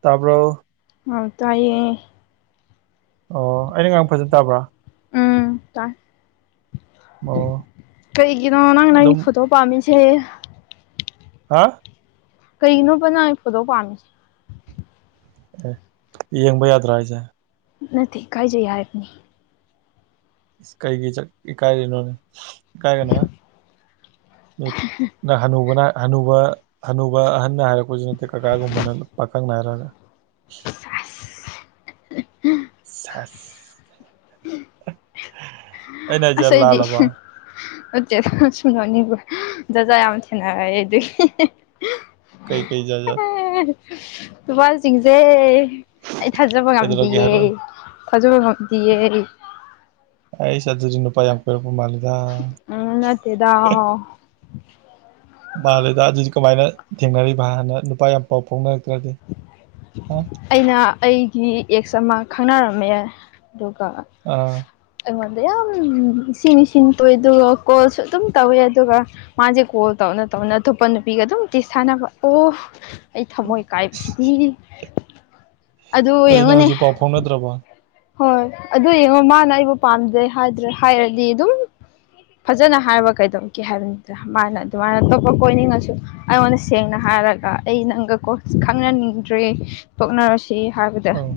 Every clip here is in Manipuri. ꯇꯥꯕ꯭ꯔꯣ ꯑꯧ ꯇꯥꯢꯌꯦ ꯑꯣ ꯑꯩꯅ ꯉꯥꯡ ꯐꯖꯟ ꯇꯥꯕ꯭ꯔꯥ ꯎꯝ ꯇꯥꯏ ꯑꯣ ꯀꯩꯒꯤꯅꯣ ꯅꯪ ꯅꯪ ꯑꯗꯨꯝ ꯐꯨꯠꯇꯣ ꯄꯥꯝꯃꯤ ꯁꯦ ꯍꯥ ꯀꯔꯤꯒꯤꯅꯣꯕ ꯅꯪ ꯑꯩ ꯐꯣꯇꯣ ꯄꯥꯝꯃꯤꯁꯦ ꯑꯦ ꯌꯦꯡꯕ ꯌꯥꯗ꯭ꯔꯣ ꯍꯥꯏꯖꯦ ꯅꯠꯇꯦ ꯏꯀꯥꯏꯖꯩ ꯍꯥꯏꯕꯅꯤ ꯢꯁ ꯀꯩꯒꯤ ꯆꯛ ꯏꯀꯥꯥꯏꯔꯤꯅꯣꯅꯦ ꯢꯀꯥꯏꯒꯅꯣꯍꯦ ꯃꯤ ꯅ ꯍꯅꯨꯕꯅ ꯍꯅꯨꯕ ꯍꯅꯨꯕ ꯑꯍꯟꯅ ꯍꯥꯏꯔꯛꯄꯖꯨ ꯅꯠꯇꯦ ꯀꯀꯥꯒꯨꯝꯕꯅ ꯄꯥꯈꯪꯅ ꯍꯥꯏꯔꯒ ꯑꯁ ꯑꯁ ꯁꯦꯁ ꯑꯩꯅ ꯍꯥꯏꯖꯦ ꯑꯁ ꯑꯩꯗꯤ ꯂꯥꯜꯂꯕ ꯎꯠꯇꯦ ꯁꯨꯝ ꯅꯣꯛꯅꯤꯡꯕ ꯖꯥꯠ ꯖꯥꯠ ꯌꯥꯝ ꯊꯦꯡꯅꯔꯦ ꯑꯩꯗꯤ ꯀꯩ ꯀꯩ ꯖꯥꯠ ꯖꯥꯠ ꯅꯨꯄꯥꯖꯤꯡꯖꯦ ꯑꯩ ꯊꯥꯖꯕ ꯀꯩꯗꯧꯔꯒꯦ ꯉꯝꯗꯤꯌꯦ ꯍꯥꯏꯔꯛꯑꯣꯅꯦ ꯊꯥꯖꯕ ꯉꯝꯗꯤꯌꯦ ꯑꯩꯁ ꯑꯗꯨꯖꯨ ꯅꯨꯄꯥ ꯌꯥꯝ ꯀꯣꯏꯔꯛꯄ ꯃꯥꯜꯂꯤꯗꯥ ꯎꯝ ꯅꯠꯇꯦꯗ ꯃꯥꯜꯂꯦꯗ ꯑꯗꯨꯗꯤ ꯀꯃꯥꯏꯅ ꯊꯦꯡꯅꯔꯤꯕ ꯍꯥꯟꯅ ꯅꯨꯄꯥ ꯌꯥꯝ ꯄꯥꯎ ꯐꯥꯎꯅꯔꯛꯇ꯭ꯔꯗꯤ ꯍꯥ ꯑꯩꯅ ꯑꯩꯒꯤ ꯑꯦꯛꯁ ꯑꯃ ꯈꯪꯅꯔꯝꯃꯦ ꯑꯗꯨꯒ ꯑꯥ ꯑ ꯌꯥꯝ ꯅꯨꯡꯁꯤ ꯅꯨꯡꯁꯤꯅ ꯇꯧꯋꯦ ꯑꯗꯨꯒ ꯀꯣꯜꯁꯨ ꯑꯗꯨꯝ ꯇꯧꯋꯦ ꯑꯗꯨꯒ ꯃꯥꯖꯦ ꯀꯣꯜ ꯇꯧꯅ ꯇꯧ ꯇꯧꯅ ꯑꯇꯣꯞꯄ ꯅꯨꯄꯤꯒ ꯑꯗꯨꯝ ꯇꯦꯛꯁ ꯊꯥꯟꯅꯕ ꯑꯣ ꯑꯩ ꯊꯃꯣꯏ ꯀꯥꯏꯕꯁꯤꯗꯤ ꯑꯗꯨ ꯅꯪ ꯌꯦꯡꯉꯨꯅꯦ ꯍꯧꯖꯤꯛ ꯄꯥꯎ ꯐꯥꯎꯅꯗ꯭ꯔꯕꯣ ꯍꯣꯏ ꯑꯗꯨ ꯌꯦꯡꯉꯣ ꯃꯥꯅ ꯑꯩꯕꯨ ꯄꯥꯝꯗꯦ ꯍꯥꯏꯗ꯭ꯔ ꯍꯥꯏꯔꯗꯤ ꯑꯗꯨꯝ ꯐꯖꯅ ꯍꯥꯏꯕ ꯀꯩꯗꯧꯒꯦ ꯍꯥꯏꯕꯅꯤꯗ ꯃꯥꯅ ꯑꯗꯨꯃꯥꯏꯅ ꯑꯇꯣꯞꯄ ꯀꯣꯏꯅꯤꯡꯉꯁꯨ ꯑꯩꯉꯣꯟꯗ ꯁꯦꯡꯅ ꯍꯥꯏꯔꯒ ꯑꯩ ꯅꯪꯒꯀꯣ ꯈꯪꯅꯅꯤꯡꯗ꯭ꯔꯦ ꯊꯣꯛꯅꯔꯁꯤ ꯁꯤ ꯍꯥꯏꯕꯗ ꯑꯧ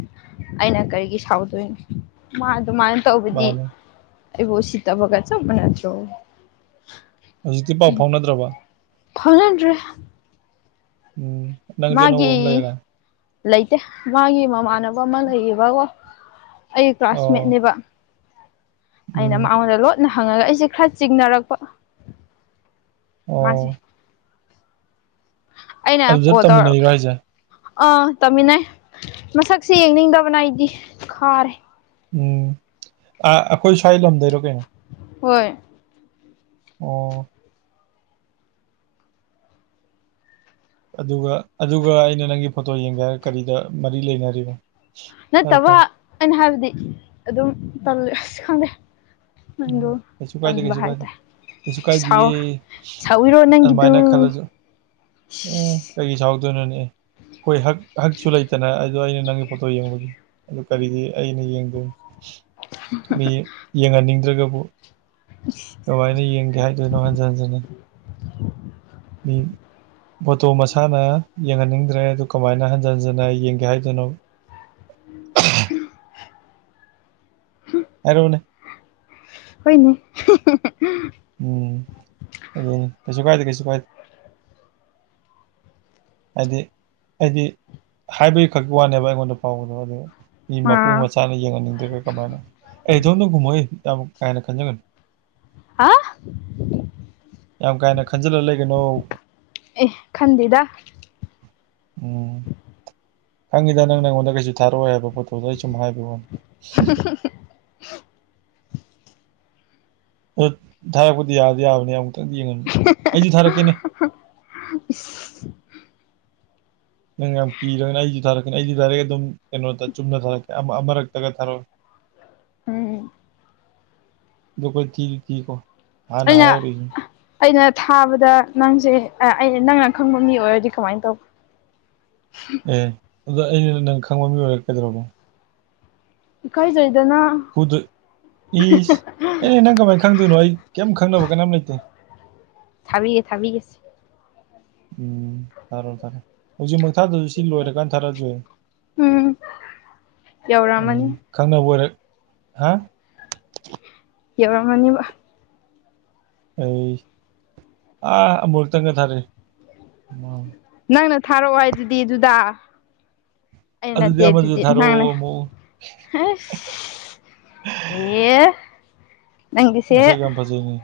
ꯑꯩꯅ ꯀꯔꯤꯒꯤ ꯁꯥꯎꯗꯣꯏꯅꯣ ꯃꯥ ꯑꯗꯨꯃꯥꯏꯅ ꯇꯧꯕꯗꯤ ꯃꯥꯅꯦ ꯑꯩꯕꯨ ꯎꯁꯤꯠꯇꯕꯒ ꯆꯞ ꯃꯥꯟꯅꯗ꯭ꯔꯣ ꯍꯧꯖꯤꯛꯇꯤ ꯄꯥꯎ ꯐꯥꯎꯅꯗ꯭ꯔꯕꯣ ꯐꯥꯎꯅꯗ꯭ꯔꯦ ꯑꯣ ꯅꯪꯖꯨ ꯑꯅꯧꯕ ꯑꯝ ꯃꯥꯒꯤ ꯂꯩꯔꯗꯥꯏ ꯂꯩꯇꯦ ꯃꯥꯒꯤ ꯃꯃꯥꯟꯅꯕ ꯑꯃ ꯂꯩꯌꯦꯕꯀꯣ ꯑꯩ ꯑꯣ ꯀ꯭ꯂꯥꯁꯃꯦꯠꯅꯦꯕ ꯑꯩꯅ ꯎꯝ ꯃꯉꯣꯟꯗ ꯂꯣꯠꯅ ꯍꯪꯉꯒ ꯑꯩꯁꯦ ꯈꯔ ꯆꯤꯡꯅꯔꯛꯄ ꯃꯥꯁꯦ ꯑꯣ ꯑꯩꯅ ꯑꯗꯨꯗ ꯀꯣꯜ ꯇꯧꯔꯒ ꯇꯝꯃꯤꯟꯅꯩꯔꯣ ꯍꯥꯏꯁꯦ ꯑꯥ ꯇꯝꯃꯤꯟꯅꯩ ꯃꯁꯛꯁꯦ ꯌꯦꯡꯅꯤꯡꯗꯕꯅ ꯑꯩꯗꯤ ꯈꯥꯔꯦ ꯎꯝ ꯑꯈꯣꯏ ꯁ꯭ꯋꯥꯏ ꯂꯝꯗꯩꯔꯣ ꯀꯩꯅꯣ ꯍꯣꯏ ꯑꯣ ꯑꯗꯨꯒ ꯑꯗꯨꯒ ꯑꯩꯅ ꯅꯪꯒꯤ ꯐꯣꯇꯣ ꯌꯦꯡꯒꯦ ꯍꯥꯏꯒ ꯀꯔꯤꯗ ꯃꯔꯤ ꯂꯩꯅꯔꯤꯕ ꯐꯔꯦ ꯅꯠꯇꯕ ꯐꯔꯦ ꯑꯩꯅ ꯍꯥꯏꯕꯗꯤ ꯑꯗꯨꯝ ꯇꯜꯂꯦ ꯑ꯭ꯁ ꯈꯪꯗꯦ ꯅꯪꯗꯣ ꯎꯝ ꯀꯁꯨ ꯀꯥꯏꯗꯦ ꯇꯟꯕ ꯀꯩꯁꯨ ꯀꯥꯏꯗꯦ ꯍꯥꯏꯇꯥꯔꯦ ꯀꯩꯁꯨ ꯁꯥꯎ ꯀꯥꯏꯗꯤꯌꯦ ꯁꯥꯎꯋꯤꯔꯣ ꯅꯪꯒꯤꯗꯨ ꯑꯗꯨꯃꯥꯏꯅ ꯈꯜꯂꯁꯨ ꯑꯣ ꯀꯩꯒꯤ ꯁꯥꯎ ꯑꯗꯨꯅꯅꯦ ꯈꯣꯏ ꯍꯛ ꯍꯛꯁꯨ ꯂꯩꯇꯅ ꯑꯥ ꯑꯗꯣ ꯑꯩꯅ ꯅꯪꯒꯤ ꯐꯣꯇꯣ ꯌꯦꯡꯕꯒꯤ ꯑꯗꯨ ꯀꯔꯤꯒꯤ ꯑꯩꯅ ꯌꯦꯡꯗꯣꯏꯅꯣ ꯃꯤ ꯌꯦꯡꯍꯟꯅꯤꯡꯗ꯭ꯔꯒꯕꯨ ꯀꯃꯥꯏꯅ ꯌꯦꯡꯒꯦ ꯍꯥꯏꯗꯣꯏꯅꯣ ꯍꯟꯖꯟ ꯍꯟꯖꯟꯅ ꯎꯝ ꯐꯣꯇꯣ ꯃꯁꯥꯅ ꯌꯦꯡꯍꯟꯅꯤꯡꯗ꯭ꯔꯦ ꯗꯨ ꯀꯃꯥꯏꯅ ꯍꯟꯖꯟ ꯍꯟꯖꯟꯅ ꯌꯦꯡꯒꯦ ꯍꯥꯏꯗꯣꯏꯅꯣ [inaudible] ꯍꯥꯏꯔꯣꯅꯦ ꯍꯣꯏꯅꯦ [unintelligible] ꯎꯝ ꯑꯗꯨꯅꯤ ꯀꯩꯁꯨ ꯀꯥꯏꯗꯦ ꯀꯩꯁꯨ ꯀꯥꯏꯗꯦ ꯍꯥꯏꯗꯤ ꯑꯩꯗꯤ ꯍꯥꯏꯕꯒꯤ ꯈꯛꯀꯤ ꯋꯥꯅꯦꯕ ꯑꯩꯉꯣꯟꯗ ꯐꯥꯎꯕꯗꯣ ꯑꯗꯣ ꯃꯤ ꯃꯄꯨ ꯑꯥ ꯃꯆꯥꯅ ꯌꯦꯡꯍꯟꯅꯤꯡꯗ꯭ꯔꯒ ꯀꯃꯥꯏꯅ ꯑꯩ ꯏꯇꯣꯝꯗ ꯈꯨꯝꯃꯛꯏ ꯌꯥꯝ ꯀꯥꯏꯅ ꯈꯟꯖꯟꯒꯅꯨ ꯍꯥ ꯌꯥꯝ ꯀꯥ ꯍꯦꯟꯅ ꯈꯟꯖꯤꯜꯂ ꯂꯩꯒꯅꯣ ꯑꯦ ꯈꯟꯗꯦꯗ ꯎꯝ ꯈꯪꯉꯤꯗ ꯅꯪꯅ ꯑꯩꯉꯣꯟꯗ ꯀꯩꯁꯨ ꯊꯥꯔꯑꯣꯏ ꯍꯥꯏꯕ ꯐꯣꯇꯣꯗꯩ ꯁꯨꯝ ꯍꯥꯏꯕꯩ ꯋꯥꯅꯦ ꯑꯥ ꯊꯥꯔꯄꯗꯤ ꯌꯥꯗꯤ ꯌꯥꯕꯅꯦ ꯌꯥꯝ [unintelligible] ꯑꯩꯁꯨ ꯊꯥꯔꯛꯀꯦꯅꯦ ꯏꯁ ꯅꯪ ꯌꯥꯝ ꯀꯤꯔꯒꯅ ꯑꯩꯁꯨ ꯊꯥꯔꯛꯀꯅꯤ ꯑꯩꯁꯨ ꯗꯥꯏꯔꯦꯛ ꯑꯗꯨꯝ ꯀꯩꯅꯣꯗ ꯆꯨꯝꯅ ꯊꯥꯔꯛꯀꯦ ꯑꯃ ꯑꯃꯔꯛꯇꯒ ꯊꯥꯔꯛꯑꯣꯏ ꯎꯝ [unintelligible] ꯊꯤꯗꯤ ꯊꯤꯀꯣ ꯍꯥꯟꯅ ꯑꯩꯅ ꯍꯥꯏꯍꯧꯔꯤꯁꯤꯅꯤ ꯑꯩꯅ ꯊꯥꯕꯗ ꯅꯪꯁꯦ ꯑ ꯑꯩꯅꯥ ꯅꯪꯅ ꯈꯪꯕ ꯃꯤ ꯑꯣꯏꯔꯗꯤ ꯀꯃꯥꯏ ꯇꯧꯕ ꯑꯦ ꯑꯗꯨꯗꯣ ꯑꯩꯅ ꯅꯪ ꯈꯪꯕ ꯃꯤ ꯑꯣꯏꯔ ꯀꯩꯗꯧ ꯔꯒꯦ ꯏꯀꯥꯏꯖ ꯐꯨꯗꯣꯏ ꯏꯁ ꯑꯩꯅꯦ ꯅꯪ ꯀꯃꯥꯏ ꯈꯪꯗꯣꯏꯅꯣ ꯑꯩ ꯀꯩꯝ ꯈꯪꯅꯕ ꯀꯅꯥꯝ ꯂꯩꯇꯦ ꯊꯥꯕꯤꯒꯦ ꯊꯥꯕꯤꯒꯦꯁꯦ ꯎꯝ ꯊꯥꯔꯣ ꯊꯥꯔꯣ ꯍꯧꯖꯤꯃꯛ ꯊꯥꯗꯁꯨ ꯁꯤ ꯂꯣꯏꯔꯀꯥꯟ ꯊꯥꯔꯛꯑꯁꯨ ꯌꯥꯏ ꯎꯝ ꯎꯝ ꯌꯧꯔꯛꯑꯃꯅꯤ ꯈꯪꯅꯕ ꯑꯣꯏꯔꯦ ꯍꯥ ꯌꯧꯔꯝꯃꯅꯤꯕ ꯑꯩ ꯑꯃꯨꯔꯛꯇꯪꯒ ꯊꯥꯔꯛ ꯑꯦ ꯅꯪꯅ ꯊꯥꯔꯛꯑꯣ ꯍꯥꯏ ꯑꯗꯨꯗꯤ ꯑꯗꯨꯗ ꯑꯩꯅ ꯑꯗꯨꯗꯤ ꯅꯠꯇꯦ ꯑꯃꯗꯨꯗ ꯗꯨꯗꯤ ꯅꯪꯅꯦ ꯊꯥꯔꯛꯑꯣ ꯑꯃꯨꯛ ꯑꯁ ꯑꯦ ꯅꯪꯒꯤꯁꯦ ꯃꯁꯛ ꯌꯥꯝ ꯐꯖꯩꯅꯦ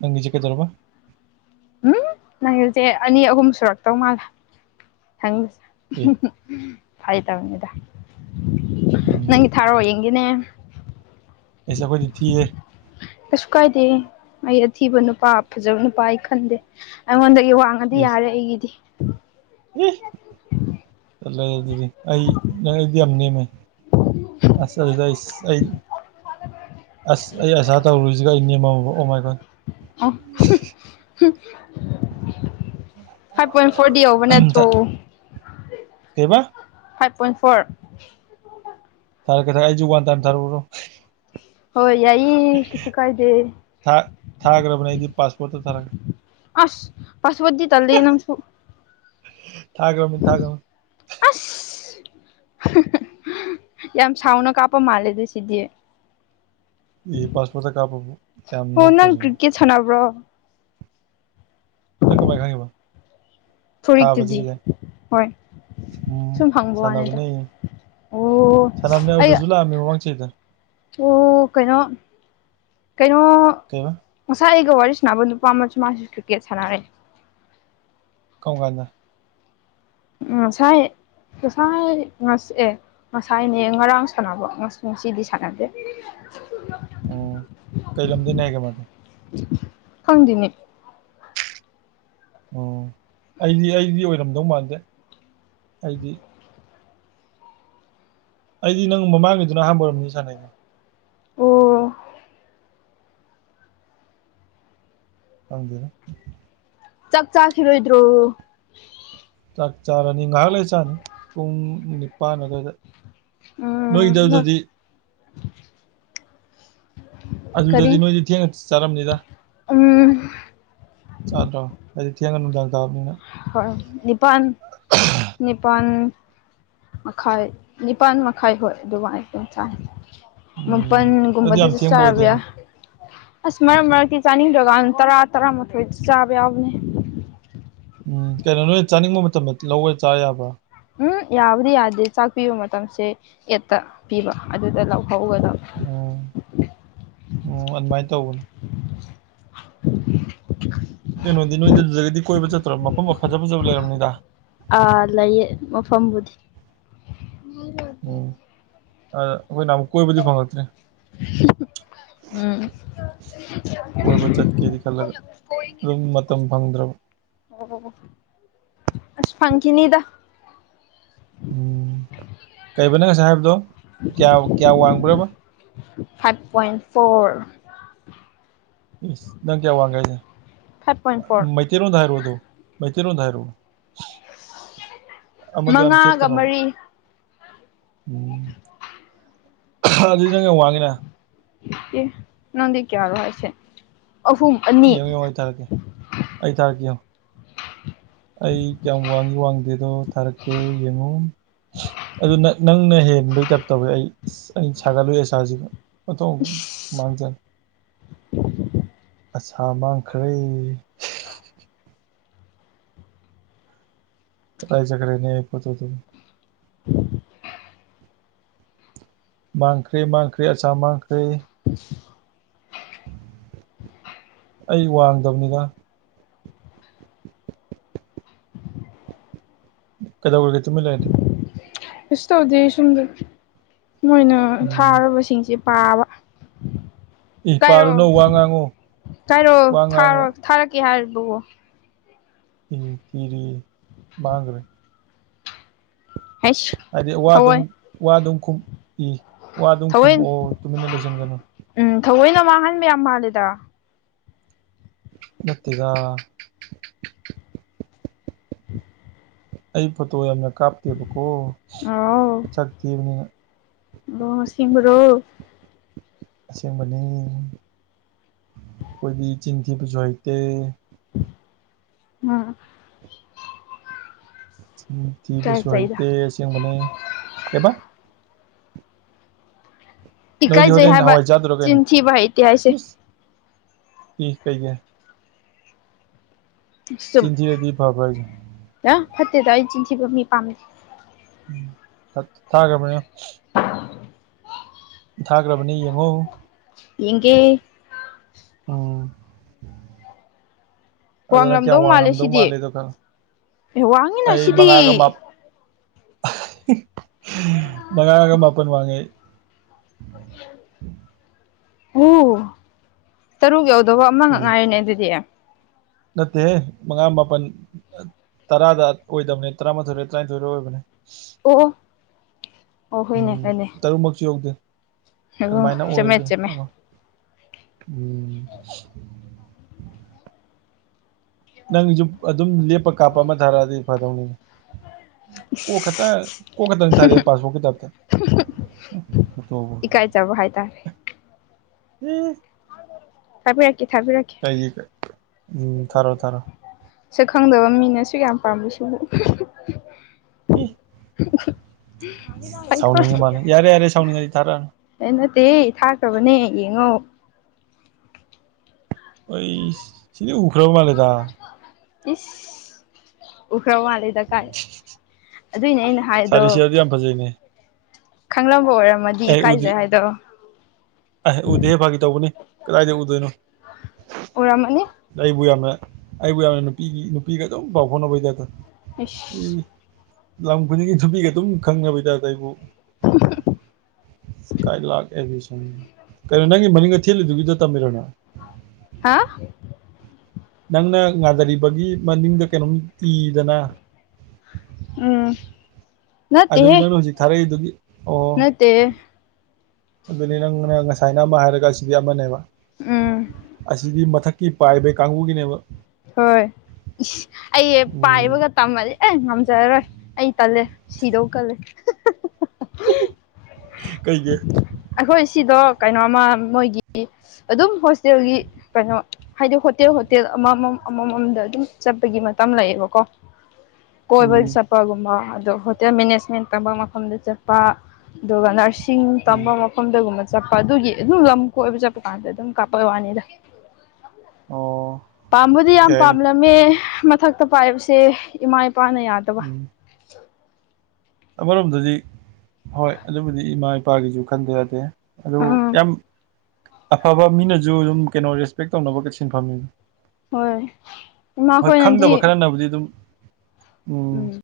ꯅꯪꯒꯤꯁꯤ ꯀꯩꯗꯧꯔꯕ ꯎꯝ ꯅꯪꯒꯤꯁꯦ ꯑꯅꯤ ꯑꯍꯨꯝ ꯁꯨꯔꯛꯇꯧ ꯃꯥꯜꯂꯦ ꯈꯪꯁꯦ ꯑꯦ ꯐꯥꯒꯤ ꯇꯧꯕꯅꯤꯗ ꯎꯝ ꯅꯪꯒꯤ ꯊꯥꯔꯣ ꯌꯦꯡ ꯌꯦꯡꯒꯦꯅꯦ ꯑꯁ ꯑꯩꯈꯣꯏꯗꯤ ꯊꯤ ꯍꯦ ꯀꯩꯁꯨ ꯀꯥꯏꯗꯦ ꯑꯩ ꯑꯊꯤꯕ ꯅꯨꯄꯥ ꯐꯖꯕ ꯅꯨꯄꯥ ꯑꯩ ꯈꯟꯗꯦ ꯑꯩꯉꯣꯟꯗ ꯋꯥꯡꯉꯗꯤ ꯑꯦꯁ ꯌꯥꯔꯦ ꯑꯩꯒꯤꯗꯤ ꯑꯦ ꯇꯜꯂꯦ ꯑꯗꯨꯗꯤ ꯑꯩ ꯅꯪ ꯑꯩꯗꯤ ꯌꯥꯝ ꯅꯦꯝꯃꯦ ꯑꯁ ꯑꯗꯨꯗꯤ ꯑꯁ ꯑꯁ ꯑꯩ ꯑꯁꯥ ꯇꯧꯔꯨꯔꯤꯁꯤꯒ ꯑꯩ ꯅꯦꯝꯃꯝꯃꯕ ꯑꯣ ꯃꯥꯏ ꯒꯣꯠ ꯑꯣ ꯐꯥꯏꯚ ꯄꯣꯏꯟ ꯐꯣꯔꯗꯤ ꯌꯧꯕ ꯅꯠꯇ꯭ꯔꯣ ꯀꯩꯕ ꯐꯥꯏꯚ ꯄꯣꯏꯟꯠ ꯐꯣꯔ ꯊꯔꯦꯛꯀꯦ ꯊ ꯑꯩꯖꯨ ꯋꯥꯟ ꯇꯥꯏꯝ ꯊꯥꯔꯛꯎꯔꯣ ꯍꯣꯏ ꯌꯥꯏꯌꯦ ꯀꯩꯁꯨ ꯀꯥꯏꯗꯦ ꯊꯥ ꯊꯥꯒ꯭ꯔꯕꯅꯦ ꯑꯩꯗꯤ ꯄꯥꯁꯄꯣꯔꯠꯇ ꯊꯥꯔꯛꯀꯦ ꯑꯁ ꯄꯁꯋꯥꯔꯗꯗꯤ ꯇꯜꯂꯦ ꯅꯡꯁꯨꯨ ꯊꯥꯒ꯭ꯔꯝꯅꯤ ꯊꯥꯒ꯭ꯔꯝꯅꯤ ꯑꯁ ꯌꯥꯝ ꯁꯥꯎꯅ ꯀꯥꯞꯄ ꯃꯥꯜꯂꯦ ꯑꯗꯨ ꯁꯤꯗꯤ ꯑꯩ ꯄꯥꯁꯄꯣꯇ ꯀꯥꯄꯕꯨ ꯀꯌꯥꯝ ꯑꯣ ꯅꯪ ꯅꯣꯛꯇꯣꯔꯤꯒꯦ ꯀ꯭ꯔꯤꯛꯀꯦꯠ ꯁꯥꯟꯅꯕ꯭ꯔꯣ ꯅꯪ ꯀꯃꯥꯏ ꯈꯡꯉꯤꯕ ꯊꯥꯕꯕꯁꯤ ꯐꯨꯔꯤꯠꯇꯨꯗꯤ ꯀꯗ ꯍꯣꯏ ꯎꯝ ꯁꯨꯝ ꯍꯪꯕ ꯋꯥꯅꯤꯗ ꯁꯥꯟꯅꯕꯅꯦ ꯑꯣ ꯁꯅꯥꯕꯅꯦ ꯑꯩ ꯑꯗꯨꯗꯁꯨ ꯂꯥꯛꯑꯝꯃꯦ ꯃꯃꯥꯡ ꯆꯍꯤꯗ ꯑꯣ ꯀꯩꯅꯣ ꯀꯩꯅꯣ ꯀꯩꯕ ꯉꯁꯥꯏ ꯒ ꯋꯥꯔꯤ ꯁꯥꯟꯅꯕ ꯅꯨꯄꯥ ꯑꯃ ꯃꯥꯁꯨ ꯀ꯭ꯔꯤꯛꯀꯦꯠ ꯁꯥꯟꯅꯔꯦ ꯀꯔꯝꯀꯥꯟꯗ ꯎꯝ ꯉꯁꯥꯏ ꯉꯁꯥꯏ ꯉ ꯑꯦ ꯉꯁꯥꯏꯅꯦ ꯉꯔꯥꯡ ꯁꯥꯟꯅꯕ ꯉꯁꯤꯗꯤ ꯁꯥꯟꯅꯗꯦ ꯎꯝ ꯀꯩ ꯂꯝꯗꯩꯅꯦ ꯍꯥꯏ ꯀꯦ ꯃꯥꯗꯤ ꯈꯪꯗꯦꯅꯤ ꯑꯣ ꯑꯩꯗꯤ ꯑꯩꯗꯤ ꯑꯣꯏꯔꯝꯗꯧ ꯃꯥꯟꯗꯦ ꯑꯩꯗꯤ ꯑꯩꯗꯤ ꯅꯪ ꯃꯃꯥꯡꯒꯤꯗꯨꯅ ꯑꯍꯥꯟꯕ ꯑꯣꯏꯔꯝꯅꯤ ꯁꯥꯟꯅꯩꯩꯗꯣ ꯑꯣ ꯈꯪꯗꯦꯗ ꯆꯥꯛ ꯆꯥꯛꯈꯤꯔꯣꯏꯗ꯭ꯔꯣ ꯆꯥꯛ ꯆꯥꯔꯅꯤ ꯉꯥꯏꯍꯥꯛ ꯂꯩ ꯆꯅꯤ ꯄꯨꯡ ꯅꯤꯄꯥꯟ ꯑꯗꯨꯋꯥꯏꯗ ꯎꯝ ꯅꯣꯏꯗꯗꯗꯤ ꯀꯔꯤ ꯑꯗꯨꯗꯗꯤ ꯅꯣꯏꯗꯤ ꯊꯦꯡꯅ ꯆꯠꯔꯝꯅꯤꯗ ꯎꯝ ꯆꯥꯗ꯭ꯔꯣ ꯍꯥꯏꯗꯤ ꯊꯦꯡꯒ ꯅꯨꯡꯗꯥꯡ ꯇꯕꯅꯤꯅ ꯍꯣꯏ ꯅꯤꯄꯥꯟ ꯅꯤꯄꯥꯟ ꯃꯈꯥꯏ ꯅꯤꯄꯥꯥꯟ ꯃꯈꯥꯏ ꯍꯣꯏ ꯑꯗꯨꯃꯥꯏ ꯑꯗꯨꯝ ꯆꯥꯏ ꯎꯝ ꯑꯗꯨ ꯌꯥꯝ ꯨꯃꯄꯟꯒꯨꯝꯗꯁꯨ ꯊꯦꯡꯕ ꯆꯥꯕ ꯑꯣꯏꯗꯦꯅꯦ ꯌꯥꯏ ꯑꯁ ꯃꯔꯛ ꯃꯔꯛ ꯀꯤ ꯆꯥꯅꯤꯡꯗꯀꯥꯟ ꯇꯔꯥ ꯇꯔꯥꯃꯥꯊꯣꯏ ꯆꯥꯕ ꯌꯥꯎꯕꯅꯦ ꯎꯝ ꯀꯩꯅꯣ ꯅꯣꯏ ꯆꯥꯅꯤꯡꯕ ꯃꯇꯝꯗ ꯂꯧꯕꯒ ꯆꯥ ꯌꯥꯕ꯭ꯔꯥ ꯎꯝ ꯌꯥꯕꯨꯗꯤ ꯌꯥꯗꯦ ꯆꯥꯛ ꯄꯤꯕ ꯃꯇꯝꯁꯦ ꯑꯦꯠꯇ ꯄꯤꯕ ꯑꯗꯨꯗ ꯂꯧ ꯎꯝ ꯎꯝ ꯑꯗꯨꯃꯥꯏꯅ ꯇꯧꯕꯅꯤ [unintelligible] ꯀꯩꯅꯣꯗꯤ ꯅꯣꯏꯗ ꯑꯗꯨꯗꯒꯤꯗꯤ ꯀꯣꯏꯕ ꯆꯠꯇ꯭ꯔꯣ ꯃꯐꯝ ꯐꯖ ꯐꯖꯕ ꯂꯩꯔꯝꯅꯤꯗ ꯑꯥ ꯂꯩꯥꯏꯌꯦ ꯃꯐꯝꯕꯨꯗꯤ ꯎꯝ ꯑ ꯑꯩꯈꯣꯏꯅ ꯑꯃꯨꯛ ꯀꯣꯏꯕꯗꯤ ꯐꯪꯉꯛꯇ꯭ꯔꯦ ꯎꯝ ꯀꯣꯏꯕ ꯆꯠꯀꯦꯗꯤ ꯈꯜꯂꯒ ꯑꯗꯨꯝ ꯃꯇꯝ ꯐꯪꯗ꯭ꯔꯕ ꯑꯁ ꯐꯪꯈꯤꯅꯤꯗ ꯎꯝ ꯀꯔꯤꯕ ꯅꯪ ꯉꯁꯥꯏ ꯍꯥꯏꯕꯗꯣ ꯀꯌꯥ ꯀꯌꯥ ꯋꯥꯡꯕ꯭ꯔꯕ ꯐꯥꯏꯚ ꯄꯣꯏꯟ ꯐꯣꯔ ꯅꯪ ꯀꯌꯥ ꯋꯥꯡꯒꯦ ꯍꯥꯏꯖꯦ ꯐꯥꯏꯚ ꯄꯣꯏꯟ ꯐꯣꯔ ꯃꯩꯇꯩꯔꯣꯟꯗ ꯍꯥꯏꯔꯛꯑꯣ ꯑꯗꯨ ꯃꯩꯇꯩꯔꯣꯟꯗ ꯍꯥꯏꯔꯣ ꯑꯃꯗ ꯌꯥꯝ ꯃꯉꯥꯒ ꯊꯦꯠꯀꯅꯣꯕ ꯃꯔꯤ ꯎꯝ ꯑꯗꯨꯗꯤ ꯅꯪ ꯌꯥꯝ ꯋꯥꯡꯉꯤꯅ ꯑꯦ ꯅꯪꯗꯤ ꯀꯌꯥꯔꯣ ꯍꯥꯏꯁꯦ ꯑꯍꯨꯝ ꯑꯅꯤ ꯌꯦꯡꯉꯣ ꯌꯦꯡꯉꯣ ꯑꯩ ꯇꯥꯔꯛꯀꯦ ꯑꯩ ꯇꯥꯔꯛꯀꯦ ꯌꯦꯡꯉꯣ [inaudible] ꯑꯩ ꯀꯌꯥꯝ ꯋꯥꯡꯏꯤ ꯋꯥꯡꯗꯦꯗꯣ ꯊꯥꯔꯛꯀꯦ ꯌꯦꯡꯉꯨ ꯑꯗꯨ ꯅꯪꯅ ꯍꯦꯟꯕꯩꯇꯥꯏꯞ ꯇꯧꯋꯦ ꯑꯩ ꯑꯁ ꯁꯥꯒꯠꯂꯨꯏ ꯑꯁꯥꯁꯦ ꯑꯣ ꯇꯣ ꯏꯁ ꯃꯥꯡꯖ [unintelligible] ꯑꯁꯥ ꯃꯥꯡꯈ꯭ꯔꯦ ꯀꯗꯥꯏ ꯆꯠꯈ꯭ꯔꯦꯅꯦ ꯑꯩ ꯄꯣꯠꯆꯩ ꯗꯣ ꯃꯪꯈ꯭ꯔꯦ ꯃꯥꯡꯈ꯭ꯔꯦ ꯑꯁꯥ ꯃꯥꯡꯈ꯭ꯔꯦ ꯑꯩ ꯋꯥꯡꯗꯕꯅꯤꯗ [inaudible] ꯀꯩꯗꯧꯔꯒꯦ ꯇꯨꯃꯤꯟ ꯂꯩꯔꯗꯤ ꯀꯩꯁꯨ ꯇꯧꯗꯦ ꯁꯣꯝꯗ ꯃꯣꯏꯅ ꯎꯝ ꯊꯥꯔꯕꯁꯤꯡꯁꯦ ꯄꯥꯕ ꯏ ꯀꯥꯏꯔꯣ ꯄꯥꯜꯂꯨꯅꯨ ꯋꯥ ꯉꯥꯡꯉꯨ ꯀꯥꯏꯔꯣ ꯋꯥ ꯊꯥꯔꯣ ꯉꯥꯡꯉꯨ ꯊꯥꯔꯛ ꯌꯥꯔꯤꯕꯣ ꯎꯝ ꯊꯤꯔꯤ ꯃꯥꯥꯡꯒ꯭ꯔꯦ ꯍꯩꯁ ꯍꯥꯏꯗꯤ ꯋꯥ ꯑꯗꯨꯝ ꯊꯑꯣꯏ ꯋꯥ ꯑꯗꯨꯝ ꯈꯨꯝ ꯏ ꯋꯥ ꯑꯗꯨꯝ ꯊꯑꯣꯏ ꯈꯨꯝꯃꯛꯑꯣ ꯇꯨꯃꯤꯟꯅ ꯂꯩꯁꯟꯒꯅꯨ ꯎꯝ ꯊꯑꯣꯏꯅ ꯃꯥꯡꯍꯟꯕ ꯌꯥꯝ ꯃꯥꯜꯂꯦꯗ ꯅꯠꯇꯦꯗ ꯑꯩ ꯐꯣꯠꯇꯣ ꯌꯥꯝꯅ ꯀꯥꯞꯇꯦꯕꯀꯣ ꯁꯛ ꯊꯤꯕꯅꯤꯅ ꯑꯗꯣ ꯑꯁꯦꯡꯕ꯭ꯔꯣ ꯑꯁꯦꯡꯕꯅꯦ ꯈꯣꯏꯗꯤ ꯆꯤꯟ ꯊꯤꯕꯁꯨ ꯍꯩꯇꯦ ꯑꯝ ꯆꯤꯟ ꯊꯤꯕꯁꯨ ꯏꯀꯥꯏꯖꯩꯗ ꯍꯩꯇꯦ ꯑꯁꯦꯡꯕꯅꯦ ꯀꯩꯕꯥ ꯅꯣꯏꯗꯤ ꯏꯀꯥꯏꯖꯩ ꯍꯣꯔꯦꯟ ꯍꯥꯏꯕ ꯍꯋꯥꯏ ꯆꯥꯗꯨꯔꯣ ꯀꯩꯅꯣ ꯆꯤꯟꯊꯤꯕ ꯍꯩꯇꯦ ꯍꯥꯏꯁꯦ ꯏꯁ ꯏ ꯀꯩꯒꯤ ꯆꯨꯝ ꯆꯤꯟꯊꯤꯔꯗꯤ ꯐꯕ꯭ꯔ ꯍꯥꯏꯁꯦ ꯑ ꯐꯠꯇꯦꯗ ꯑꯩ ꯆꯤꯟꯊꯤꯕ ꯃꯤ ꯄꯥꯝꯗꯦ ꯊ ꯊꯥꯒ꯭ꯔꯕꯅꯦ ꯎꯝ ꯊꯥꯒ꯭ꯔꯕꯅꯦ ꯌꯦꯡꯉꯣ ꯌꯦꯡꯒꯦ ꯎꯝ ꯑꯗꯣ ꯅꯪ ꯀꯌꯥꯝ ꯋꯥꯡꯂꯝꯗꯧ ꯃꯥꯜꯂꯦ ꯋꯥꯡꯉꯝꯗꯧ ꯁꯤꯗꯤ ꯃꯥꯜꯂꯦꯗꯣ ꯈ ꯑꯦ ꯋꯥꯡꯉꯤꯅ ꯑꯩ ꯁꯤꯗꯤ ꯃꯉꯥꯒ ꯃꯥ [unintelligible] ꯃꯉꯥꯡꯒ ꯃꯥꯄꯟ ꯋꯥꯡꯉꯦ ꯑꯩ ꯑꯣ ꯇꯔꯨꯛ ꯌꯧꯗꯧꯕ ꯑꯃ ꯈꯛ ꯑꯦ ꯉꯥꯏꯔꯦꯅꯦ ꯑꯗꯨꯗꯤ ꯅꯠꯇꯦꯍꯦ ꯃꯉꯥꯡ ꯃꯥꯄꯟ ꯇꯔꯥꯗ ꯑꯣꯏꯗꯕꯝꯅꯦ ꯇꯔꯥꯃꯥꯊꯣꯏꯔ ꯇꯔꯥꯅꯤꯊꯣꯏꯔ ꯑꯣꯏꯕꯅꯦ ꯑꯣ ꯑꯣ ꯎꯝ ꯇꯔꯨꯛꯃꯛꯁꯨ ꯌꯧꯗꯦ ꯍꯦꯒꯣ ꯑꯗꯨꯃꯥꯏꯅ ꯆꯨꯝꯃꯦ ꯑꯣꯏꯕꯅꯦ ꯆꯨꯝꯃꯦ ꯑꯃ ꯎꯝ ꯅꯪꯁꯨ ꯑꯗꯨꯝ ꯂꯦꯞꯄ ꯀꯥꯞꯄ ꯑꯃ ꯊꯥꯔꯛꯑꯗꯤ ꯐꯗꯧꯅꯤꯅꯦ ꯀꯣꯛ ꯈꯛꯇ ꯀꯣꯛ ꯈꯛꯇꯪ ꯊꯥꯔꯛꯑꯦ ꯄꯥꯁꯄꯣꯠ ꯀꯤ ꯇꯥꯏꯞꯇ ꯐꯣꯇꯣꯕꯨ ꯏꯀꯥꯏꯖꯕ ꯍꯥꯏꯇꯥꯔꯦ [unintelligible] [unintelligible] ꯀꯩꯒꯤ ꯎꯝ ꯊꯥꯔꯣ ꯊꯥꯔꯣ ꯁꯛ ꯈꯪꯗꯕ ꯃꯤꯅꯁꯨ ꯌꯥꯝ ꯄꯥꯝꯕꯁꯤꯕꯨ ꯏ [unintelligible] ꯁꯥꯎꯅꯤꯡꯉ ꯃꯥꯜꯂꯦ ꯌꯥꯔꯦ ꯌꯥꯔꯦ ꯁꯥꯥꯎꯅꯤꯡꯉꯗꯤ ꯊꯥꯔꯛꯑꯅꯨ ꯑꯩ ꯅꯠꯇꯦꯍꯦ ꯊꯥꯈ꯭ꯔꯕꯅꯦ ꯌꯦꯡꯉꯣ ꯍꯨꯏꯁ ꯁꯤꯗꯤ ꯎꯈ꯭ꯔꯕ ꯃꯥꯜꯂꯦꯗ ꯏ꯭ꯁ ꯎꯈ꯭ꯔꯕ ꯃꯥꯂꯦꯗ ꯀꯥꯏ ꯑꯥ ꯑꯗꯨꯏꯅꯤ ꯑꯩꯅ ꯍꯥꯏꯗꯣ ꯁꯥꯔꯤ ꯁꯤꯌꯔꯗꯤ ꯌꯥꯝ ꯐꯖꯩꯅꯦ ꯈꯪꯂꯝꯕ ꯑꯣꯏꯔꯝꯃꯗꯤ ꯏꯀꯥꯏꯖꯩ ꯍꯥꯏꯗꯣꯛ ꯑꯣ ꯑꯍ ꯎꯗꯦꯍꯦ ꯐꯥꯒꯤ ꯇꯧꯕꯅꯤ ꯀꯗꯥꯏꯗꯩ ꯎꯗꯣꯏꯅꯣ ꯑꯣꯏꯔꯝꯃꯅꯤ ꯑꯩꯕꯨ ꯌꯥꯝꯅ ꯑꯩꯕꯨ ꯌꯥꯝꯅ ꯅꯨꯄꯤꯒꯤ ꯅꯨꯄꯤꯒ ꯗꯨꯝ ꯄꯥꯎ ꯐꯥꯎꯅꯕꯩ ꯇꯥꯏꯞꯇ ꯑꯩꯁ ꯏ ꯂꯝ ꯈꯨꯗꯤꯡꯒꯤ ꯅꯨꯄꯤꯒ ꯗꯨꯝ ꯈꯪꯅꯕꯩ ꯇꯥꯏꯞꯇ ꯑꯩꯕꯨ [unintelligible] ꯀꯩꯅꯣ ꯅꯪꯒꯤ ꯃꯅꯤꯡꯗ ꯊꯦꯠꯂꯤꯗꯨꯒꯤꯗꯣ ꯇꯝꯃꯤꯔꯣ ꯅꯪꯏ ꯍꯥ ꯅꯪꯅ ꯉꯥꯗꯔꯤꯕꯒꯤ ꯃꯅꯤꯡꯗ ꯀꯩꯅꯣꯝ ꯏꯗꯅ ꯎꯝ ꯅꯠꯇꯦꯍꯦ ꯑꯗꯨꯒꯤꯗꯣ ꯅꯪꯅ ꯍꯧꯖꯤꯛ ꯊꯥꯔꯛꯏꯗꯨꯒꯤ ꯑꯣ ꯅꯠꯇꯦꯍꯦ ꯑꯗꯨꯅꯤ ꯅꯪ ꯉꯔꯥꯥꯡ ꯉꯁꯥꯏꯅ ꯑꯃ ꯍꯥꯏꯔꯒ ꯑꯁꯤꯗꯤ ꯑꯃꯅꯦꯕ ꯎꯝ ꯑꯁꯤꯗꯤ ꯃꯊꯛ ꯀꯤ ꯄꯥꯏꯕꯩ ꯀꯥꯡꯕꯨꯒꯤꯅꯦꯕ ꯍꯣꯏ ꯏ꯭ꯁ ꯑꯩ ꯎꯝ ꯄꯥꯏꯕꯒ ꯇꯝꯃꯗꯤ ꯑꯦ ꯉꯝꯖꯔꯣꯏ ꯑꯩ ꯇꯜꯂꯦ ꯁꯤꯗꯧ ꯀꯜꯂꯦ [unintelligible] ꯀꯩꯒꯤ ꯍ ꯑꯈꯣꯏ ꯁꯤꯗꯣ ꯀꯩꯅꯣꯃ ꯃꯣꯏꯒꯤ ꯑꯗꯨꯝ ꯍꯣꯁꯇꯦꯜꯒꯤ ꯀꯩꯅꯣ ꯍꯥꯏꯗꯤ ꯍꯣꯇꯦꯜ ꯍꯣꯇꯦꯜ ꯑꯃ ꯃꯝ ꯑꯃ ꯃꯝꯗ ꯑꯗꯨꯝ ꯆꯠꯄꯒꯤ ꯃꯇꯝ ꯂꯩꯌꯦꯕꯀꯣ ꯀꯣꯏꯕ ꯎꯝ ꯆꯠꯄꯒꯨꯝꯕ ꯑꯗꯣ ꯍꯣꯇꯦꯜ ꯃꯦꯅꯦꯖꯃꯦꯟ ꯇꯝꯕ ꯃꯐꯝꯗ ꯆꯠꯄ ꯑꯗꯨꯒ ꯅꯔꯁꯤꯡ ꯎꯝ ꯇꯝꯕ ꯃꯐꯝꯗꯒꯨꯝꯕ ꯆꯠꯄ ꯑꯗꯨꯒꯤ ꯑꯗꯨꯝ ꯂꯝ ꯀꯣꯏꯕ ꯆꯠꯄ ꯀꯥꯟꯗ ꯑꯗꯨꯝ ꯀꯥꯞꯄꯩ ꯋꯥꯅꯤꯗ ꯑꯣ ꯑꯗꯨꯗꯤ ꯌꯥꯝ ꯌꯥꯏꯅꯦ ꯄꯥꯝꯂꯝꯃꯦ ꯃꯊꯛꯇ ꯄꯥꯏꯕꯁꯦ ꯏꯃꯥ ꯏꯄꯥꯅ ꯌꯥꯗꯕ ꯎꯝ ꯑꯃꯔꯣꯝꯗꯗꯤ ꯍꯣꯏ ꯑꯗꯨꯕꯨꯗꯤ ꯏꯃꯥ ꯏꯄꯥꯒꯤꯁꯨ ꯈꯟꯗ ꯌꯥꯗꯦ ꯑꯗꯨ ꯎꯝ ꯌꯥꯝ ꯑꯐꯕ ꯃꯤꯅꯁꯨ ꯑꯗꯨꯝ ꯀꯩꯅꯣ ꯔꯦꯁꯄꯦꯛ ꯇꯧꯅꯕ ꯁꯤꯟꯐꯝꯅꯤ ꯍꯣꯏ ꯍꯣꯏ ꯏꯃꯥꯈꯣꯏꯅꯗꯤ ꯈꯪꯗꯕ ꯈꯔꯅꯕꯨꯗꯤ ꯑꯗꯨꯝ ꯎꯝ